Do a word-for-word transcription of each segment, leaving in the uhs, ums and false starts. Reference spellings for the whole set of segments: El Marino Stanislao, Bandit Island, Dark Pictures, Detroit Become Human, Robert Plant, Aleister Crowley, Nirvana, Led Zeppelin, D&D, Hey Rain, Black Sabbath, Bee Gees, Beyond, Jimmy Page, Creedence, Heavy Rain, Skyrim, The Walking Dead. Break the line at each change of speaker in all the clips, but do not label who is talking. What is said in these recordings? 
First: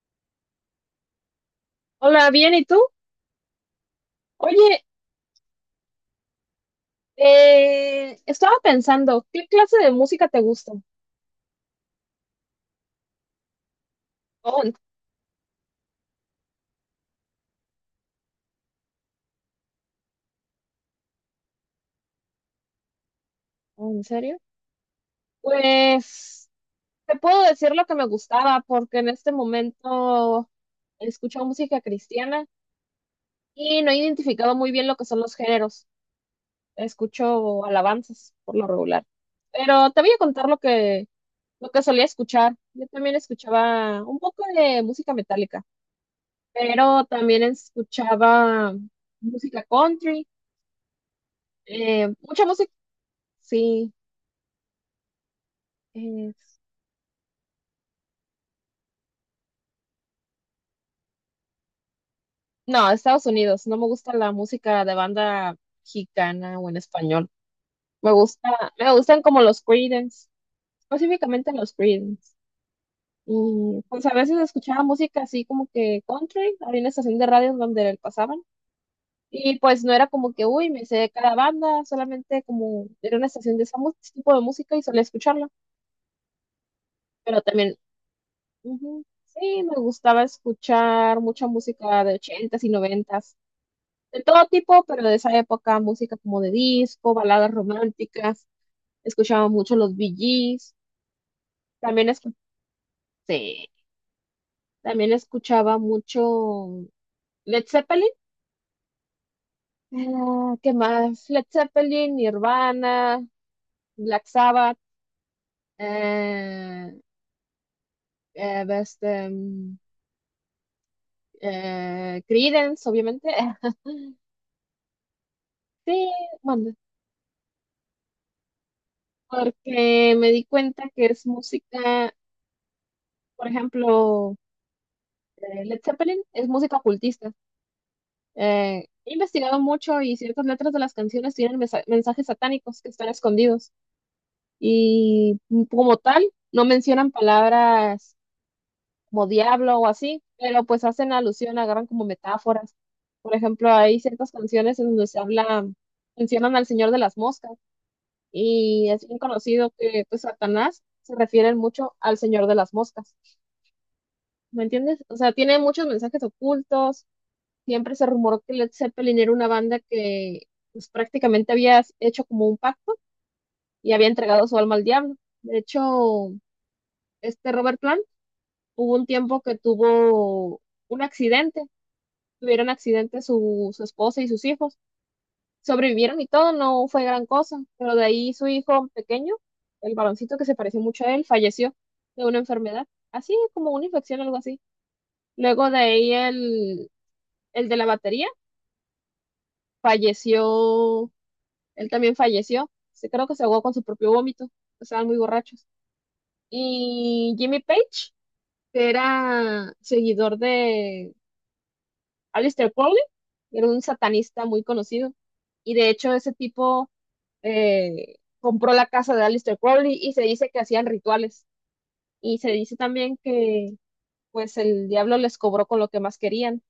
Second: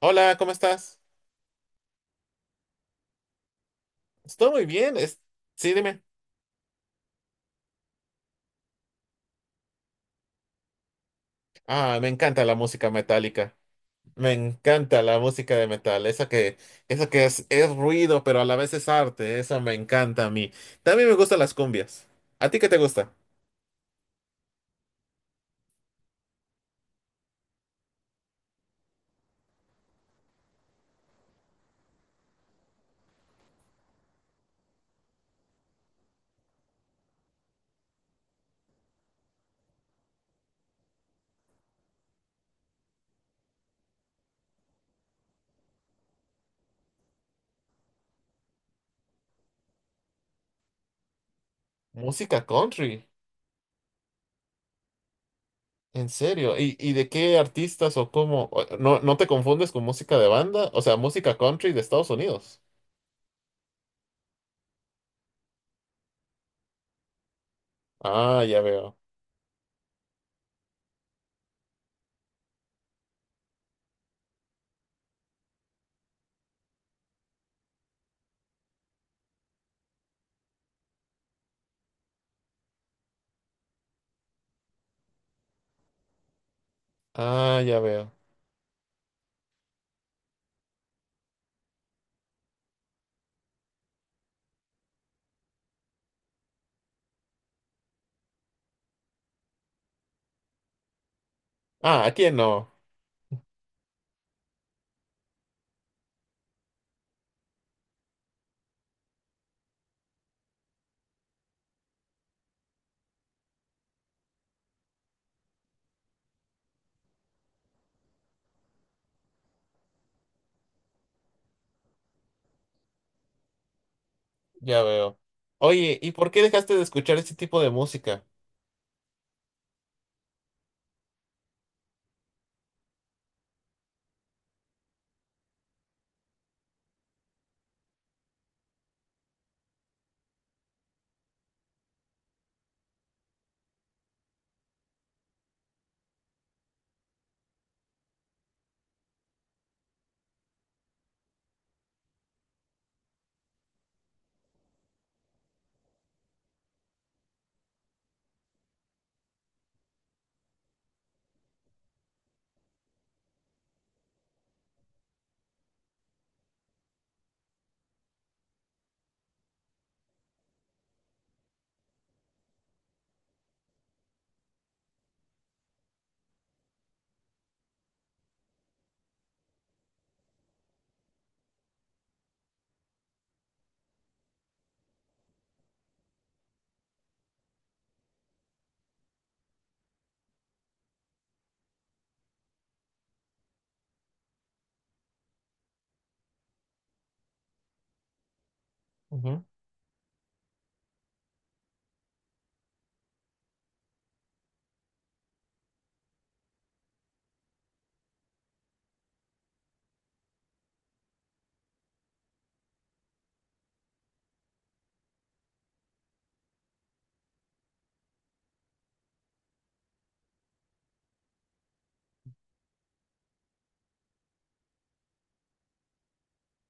Hola, ¿cómo estás?
Hola, bien, ¿y tú?
Estoy muy
Oye,
bien. Es... Sí, dime.
eh, estaba pensando, ¿qué clase de música te gusta?
Ah, me encanta la música metálica. Me
Oh, ¿en
encanta la música de metal. Esa que, esa que es, es ruido, pero a la vez es arte. Esa me encanta a mí. También me gustan las cumbias. ¿A ti qué te gusta?
oh, ¿en serio? Pues te puedo decir lo que me gustaba, porque en este momento escucho música cristiana y no he identificado muy bien lo que son los géneros. Escucho alabanzas por lo regular. Pero te voy a contar lo que, lo que solía escuchar. Yo también escuchaba un poco de música metálica, pero también escuchaba música country. Eh,
Música
mucha música,
country.
sí.
¿En
eh,
serio? ¿Y, y de qué artistas o cómo? O- ¿No, no te confundes con música de banda? O sea, música country de Estados Unidos.
no, Estados Unidos. No me gusta la música de banda mexicana o en español. Me
Ah,
gusta,
ya
me
veo.
gustan como los Creedence, específicamente los Creedence. Y pues a veces escuchaba música así como que country. Había una estación de radio en donde pasaban. Y pues no era como que, uy, me sé cada banda, solamente como era una estación de ese tipo de música y solía escucharla. Pero
Ah,
también,
ya veo.
ujú, sí, me gustaba escuchar mucha música de ochentas y noventas. De todo tipo, pero de esa época, música como de disco, baladas románticas, escuchaba mucho los Bee Gees,
Ah, a
también
aquí
escuché,
no.
también escuchaba mucho Led Zeppelin. Ah, ¿qué más? Led Zeppelin, Nirvana, Black Sabbath, eh, eh, este, mm, eh, Creedence, obviamente.
Ya veo. Oye,
Sí,
¿y por qué
bueno,
dejaste de escuchar este tipo de música?
porque me di cuenta que es música, por ejemplo, eh, Led Zeppelin es música ocultista. Eh, he investigado mucho y ciertas letras de las canciones tienen mesa- mensajes satánicos que están escondidos y mm, como tal no mencionan palabras como diablo o así, pero pues hacen alusión, agarran como metáforas. Por ejemplo, hay ciertas canciones en donde se habla, mencionan al Señor de las Moscas y es bien conocido que pues Satanás se refiere mucho al Señor de las Moscas. ¿Me entiendes? O sea, tiene muchos mensajes ocultos. Siempre se rumoró que Led Zeppelin era una banda que pues, prácticamente había hecho como un pacto y había entregado su alma al diablo. De hecho, este Robert Plant hubo un tiempo que tuvo un accidente, tuvieron accidente su, su esposa y sus hijos, sobrevivieron y todo, no fue gran cosa, pero de ahí su hijo pequeño, el baloncito que se pareció mucho a él, falleció de una enfermedad, así como una infección algo así. Luego de ahí el, el de la batería
Ujú.
falleció. Él también falleció. Se, creo que se ahogó con su propio vómito. Estaban muy borrachos. Y Jimmy Page, que era seguidor de Aleister Crowley, era un satanista muy conocido. Y de hecho, ese tipo eh, compró la casa de Aleister Crowley y se dice que hacían rituales. Y se dice también que pues el diablo les cobró con lo que más querían.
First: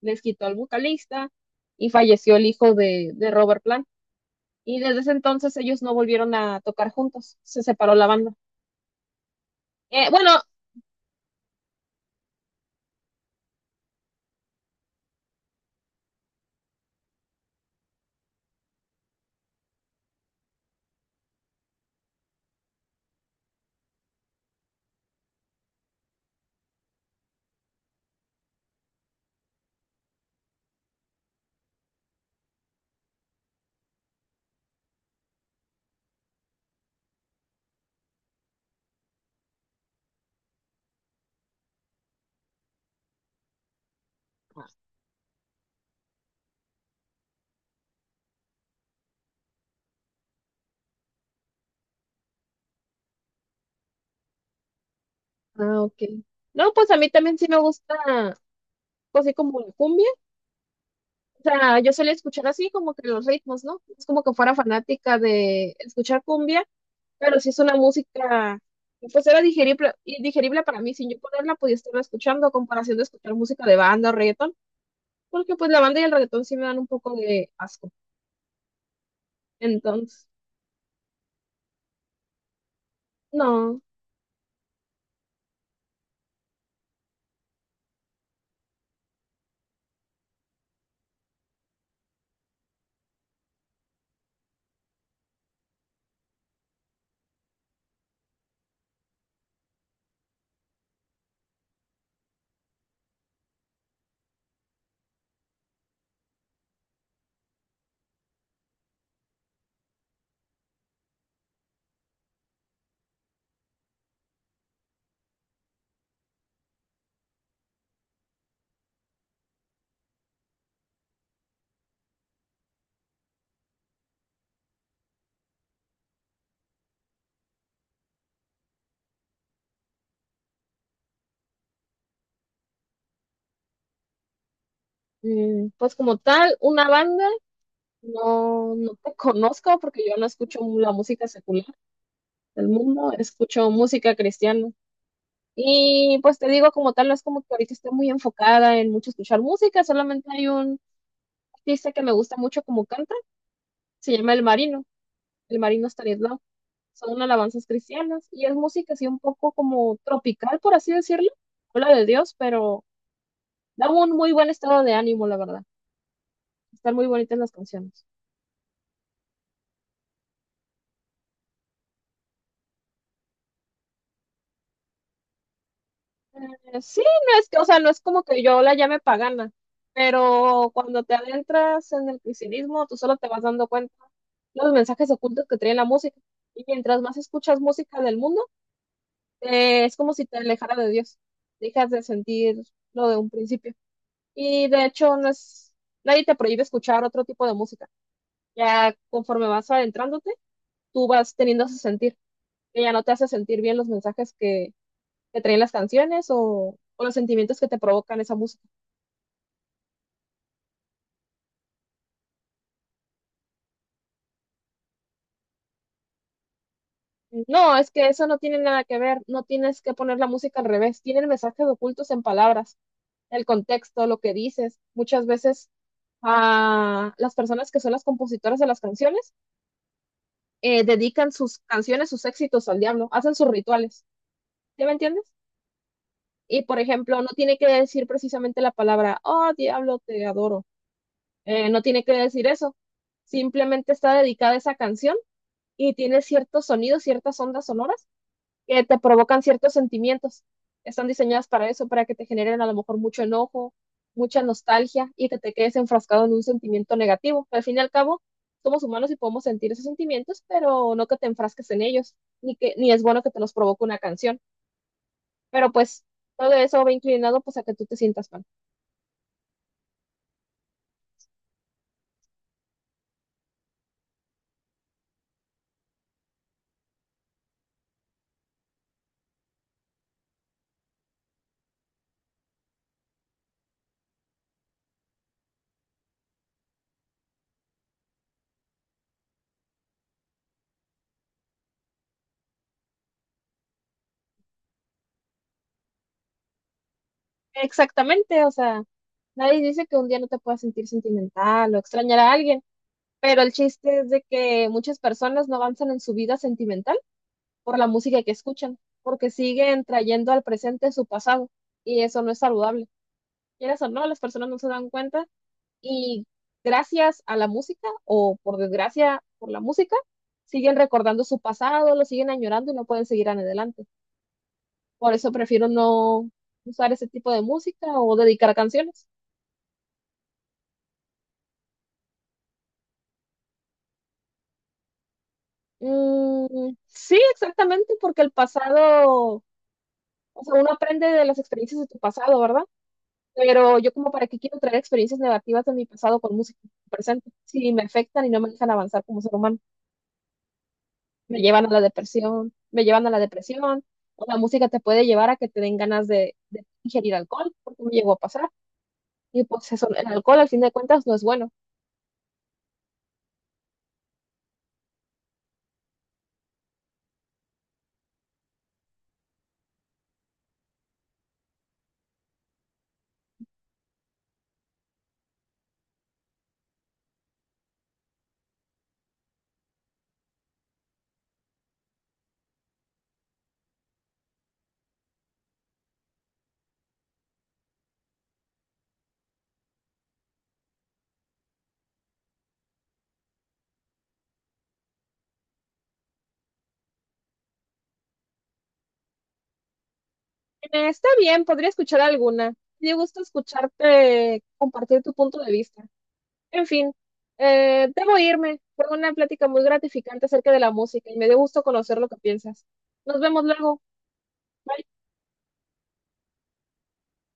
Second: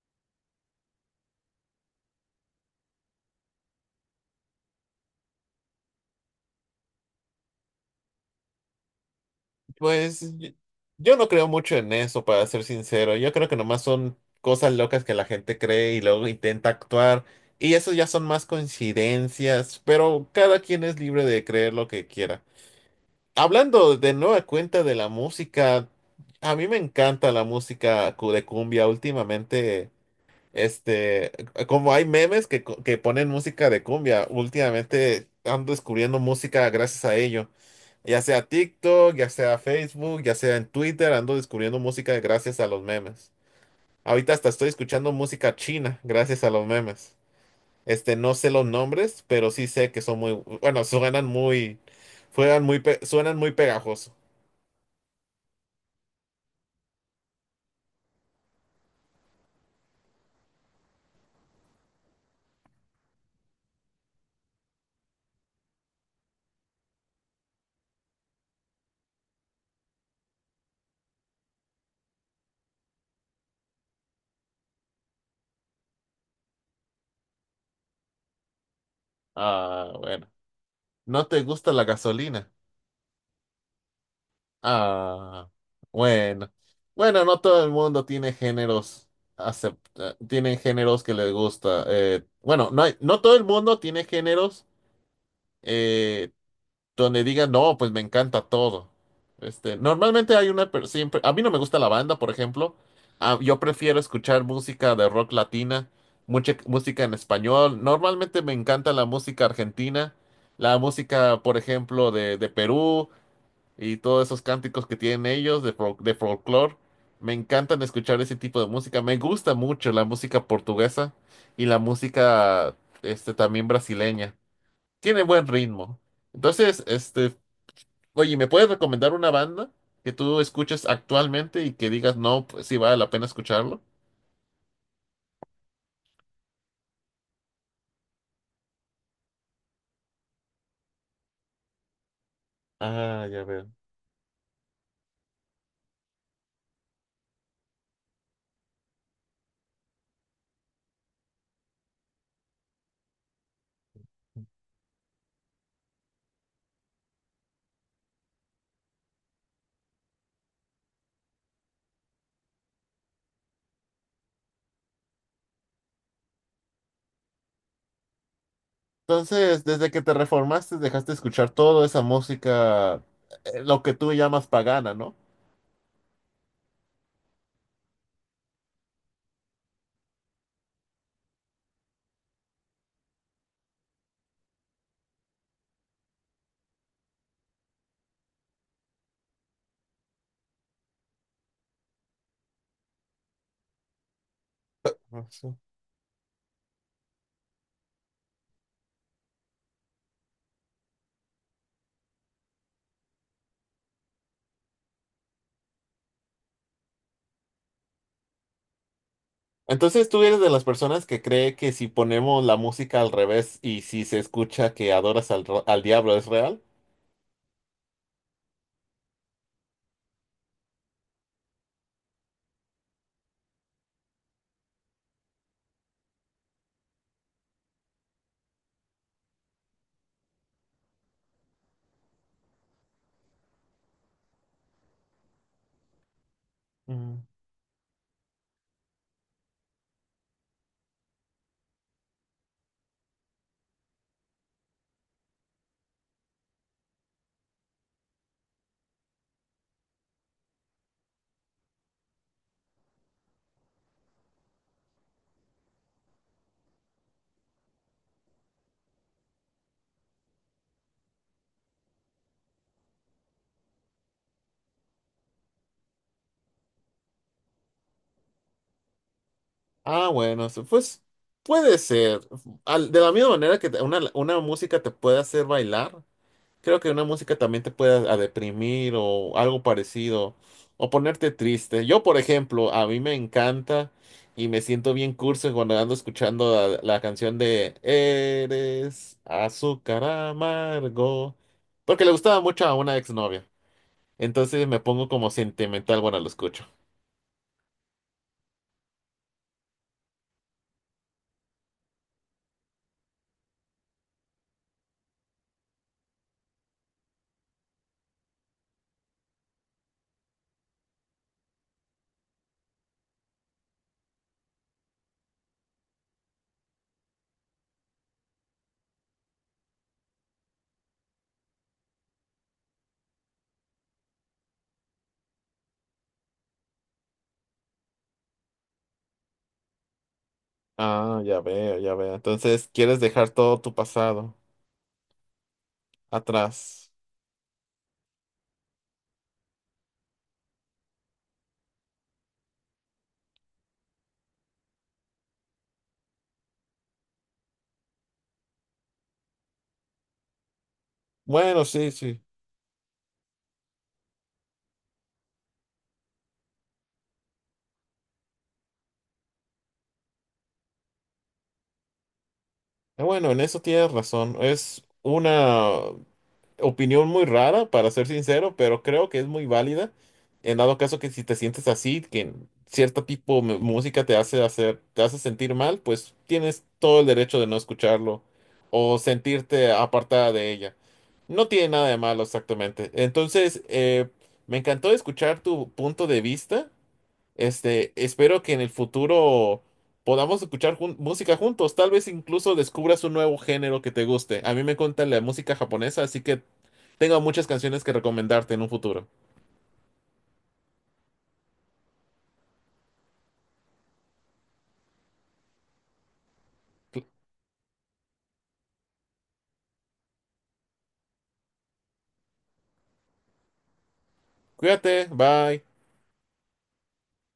Les quitó al vocalista y falleció el hijo de, de Robert Plant. Y desde ese entonces ellos no volvieron a tocar juntos, se separó la banda. Eh,
Pues
bueno,
yo, yo no creo mucho en eso, para ser sincero. Yo creo que nomás son cosas locas que la gente cree y luego intenta actuar. Y eso ya son más coincidencias, pero cada quien es libre de creer lo que quiera. Hablando de nueva cuenta de la música, a mí me encanta la música cu- de cumbia últimamente. Este, como hay memes que, co- que ponen música de cumbia, últimamente ando descubriendo música gracias a ello. Ya sea TikTok, ya sea Facebook, ya sea en Twitter, ando descubriendo música gracias a los memes. Ahorita hasta estoy escuchando música china gracias a los memes. Este, no sé los nombres, pero sí sé que son muy, bueno, suenan muy, suenan muy, pe- suenan muy pegajoso.
ah, ok. No, pues a mí también sí me gusta, pues así como la cumbia. O sea, yo solía escuchar así como que los ritmos, ¿no? Es como que fuera fanática de escuchar cumbia, pero sí es una música, pues era digerible, y digerible para mí, sin yo ponerla podía estarla escuchando a comparación de escuchar música de banda o reggaetón, porque pues la banda y el reggaetón sí me dan un poco de asco.
Ah,
Entonces,
bueno. ¿No te gusta la gasolina?
no,
Ah, bueno. Bueno, no todo el mundo tiene géneros acepta, tienen géneros que les gusta. Eh, bueno, no hay- no todo el mundo tiene géneros eh, donde digan, no, pues me encanta todo. Este, normalmente hay una, per- siempre, a mí no me gusta la banda, por ejemplo. Ah, yo prefiero escuchar música de rock latina, mucha música en español. Normalmente me encanta la música argentina, la música, por ejemplo, de, de Perú y todos esos cánticos que tienen ellos de, fol- de folclore. Me encantan escuchar ese tipo de música. Me gusta mucho la música portuguesa y la música este, también brasileña. Tiene buen ritmo. Entonces, este, oye, ¿me puedes recomendar una banda que tú escuches actualmente y que digas, no, pues sí vale la pena escucharlo?
mm, pues como tal, una banda. No, no te conozco porque yo no escucho la música secular del mundo,
Ah, ya
escucho
veo.
música cristiana. Y pues te digo, como tal, no es como que ahorita estoy muy enfocada en mucho escuchar música, solamente hay un artista que me gusta mucho como canta, se llama El Marino, El Marino Stanislao. Son alabanzas cristianas y es música así un poco como tropical, por así decirlo. Habla de Dios, pero da un muy buen estado de ánimo, la verdad. Están muy bonitas las canciones.
Entonces, desde que te reformaste, dejaste de escuchar toda esa música, eh, lo que tú llamas pagana, ¿no?
Eh, Sí, no es que, o sea, no es como que yo la llame pagana, pero cuando te adentras en el cristianismo, tú solo te vas dando cuenta los mensajes ocultos que trae la música. Y mientras más escuchas música del mundo, eh, es como si te alejara de Dios. Dejas de sentir lo de un principio. Y de hecho, no es, nadie te prohíbe escuchar otro tipo de música. Ya conforme vas adentrándote, tú vas teniendo ese sentir, que ya no te hace sentir bien los mensajes que, que traen las canciones o o los sentimientos que te provocan esa música.
Entonces tú eres de las personas que cree que si ponemos la música al revés y si se escucha que adoras al, ro- al diablo es real.
No, es que eso no tiene nada que ver, no tienes que poner la música al revés, tienen mensajes ocultos en palabras, el contexto, lo que dices. Muchas veces a las personas que son las compositoras de las canciones eh, dedican sus canciones, sus éxitos al diablo, hacen sus rituales, ¿sí me entiendes? Y por ejemplo,
Mm.
no tiene que decir precisamente la palabra, oh diablo, te adoro, eh, no tiene que decir eso, simplemente está dedicada esa canción y tiene ciertos sonidos, ciertas ondas sonoras que te provocan ciertos sentimientos. Están diseñadas para eso, para que te generen a lo mejor mucho enojo, mucha nostalgia y que te quedes enfrascado en un sentimiento negativo. Al fin y al cabo, somos humanos y podemos sentir esos sentimientos, pero no que te enfrasques en ellos, ni que ni es bueno que te los provoque una canción. Pero pues todo eso va inclinado pues a que tú te sientas mal.
Ah, bueno, so- pues puede ser. Al- de la misma manera que te- una, una música te puede hacer bailar, creo que una música también te puede a deprimir o algo parecido, o ponerte triste. Yo, por ejemplo, a mí me encanta y me siento bien curso cuando ando escuchando la, la canción de Eres azúcar amargo, porque le gustaba mucho a una exnovia. Entonces me pongo como sentimental cuando lo escucho.
Exactamente, o sea, nadie dice que un día no te puedas sentir sentimental o extrañar a alguien, pero el chiste es de que muchas personas no avanzan en su vida sentimental por la música que escuchan, porque siguen trayendo al presente su pasado y eso no es saludable. Quieras o no, las personas no se dan cuenta y gracias a la música o por desgracia por la música, siguen recordando su pasado, lo siguen añorando y no pueden seguir adelante. Por eso prefiero no usar ese tipo de música o dedicar canciones.
Ah, ya veo, ya veo. Entonces quieres dejar todo tu pasado
Mm,
atrás.
sí, exactamente, porque el pasado, o sea, uno aprende de las experiencias de tu pasado, ¿verdad? Pero yo como para qué quiero traer experiencias negativas de mi pasado con música presente, si me afectan y no me dejan avanzar como ser humano, me
Bueno,
llevan a la
sí, sí.
depresión, me llevan a la depresión, o la música te puede llevar a que te den ganas de, de ingerir alcohol, porque me llegó a pasar, y pues eso, el alcohol al fin de cuentas no es bueno.
Eh, Bueno, en eso tienes razón. Es una opinión muy rara, para ser sincero, pero creo que es muy válida. En dado caso que si te sientes así, que cierto tipo de música te hace hacer, te hace sentir mal, pues tienes todo el derecho de no escucharlo o sentirte apartada de ella. No tiene nada de malo exactamente. Entonces, eh, me encantó escuchar tu punto de vista. Este, espero que en el futuro podamos escuchar jun- música juntos. Tal vez incluso descubras un nuevo género que te guste. A mí me encanta la música japonesa, así que tengo muchas canciones que recomendarte en un futuro.
Eh, está bien, podría escuchar alguna, me gusta escucharte compartir tu punto de vista. En fin,
Cu-
eh, debo irme, fue una plática muy gratificante acerca de la música y me dio gusto conocer lo que piensas. Nos vemos luego. Bye.
Cuídate, bye.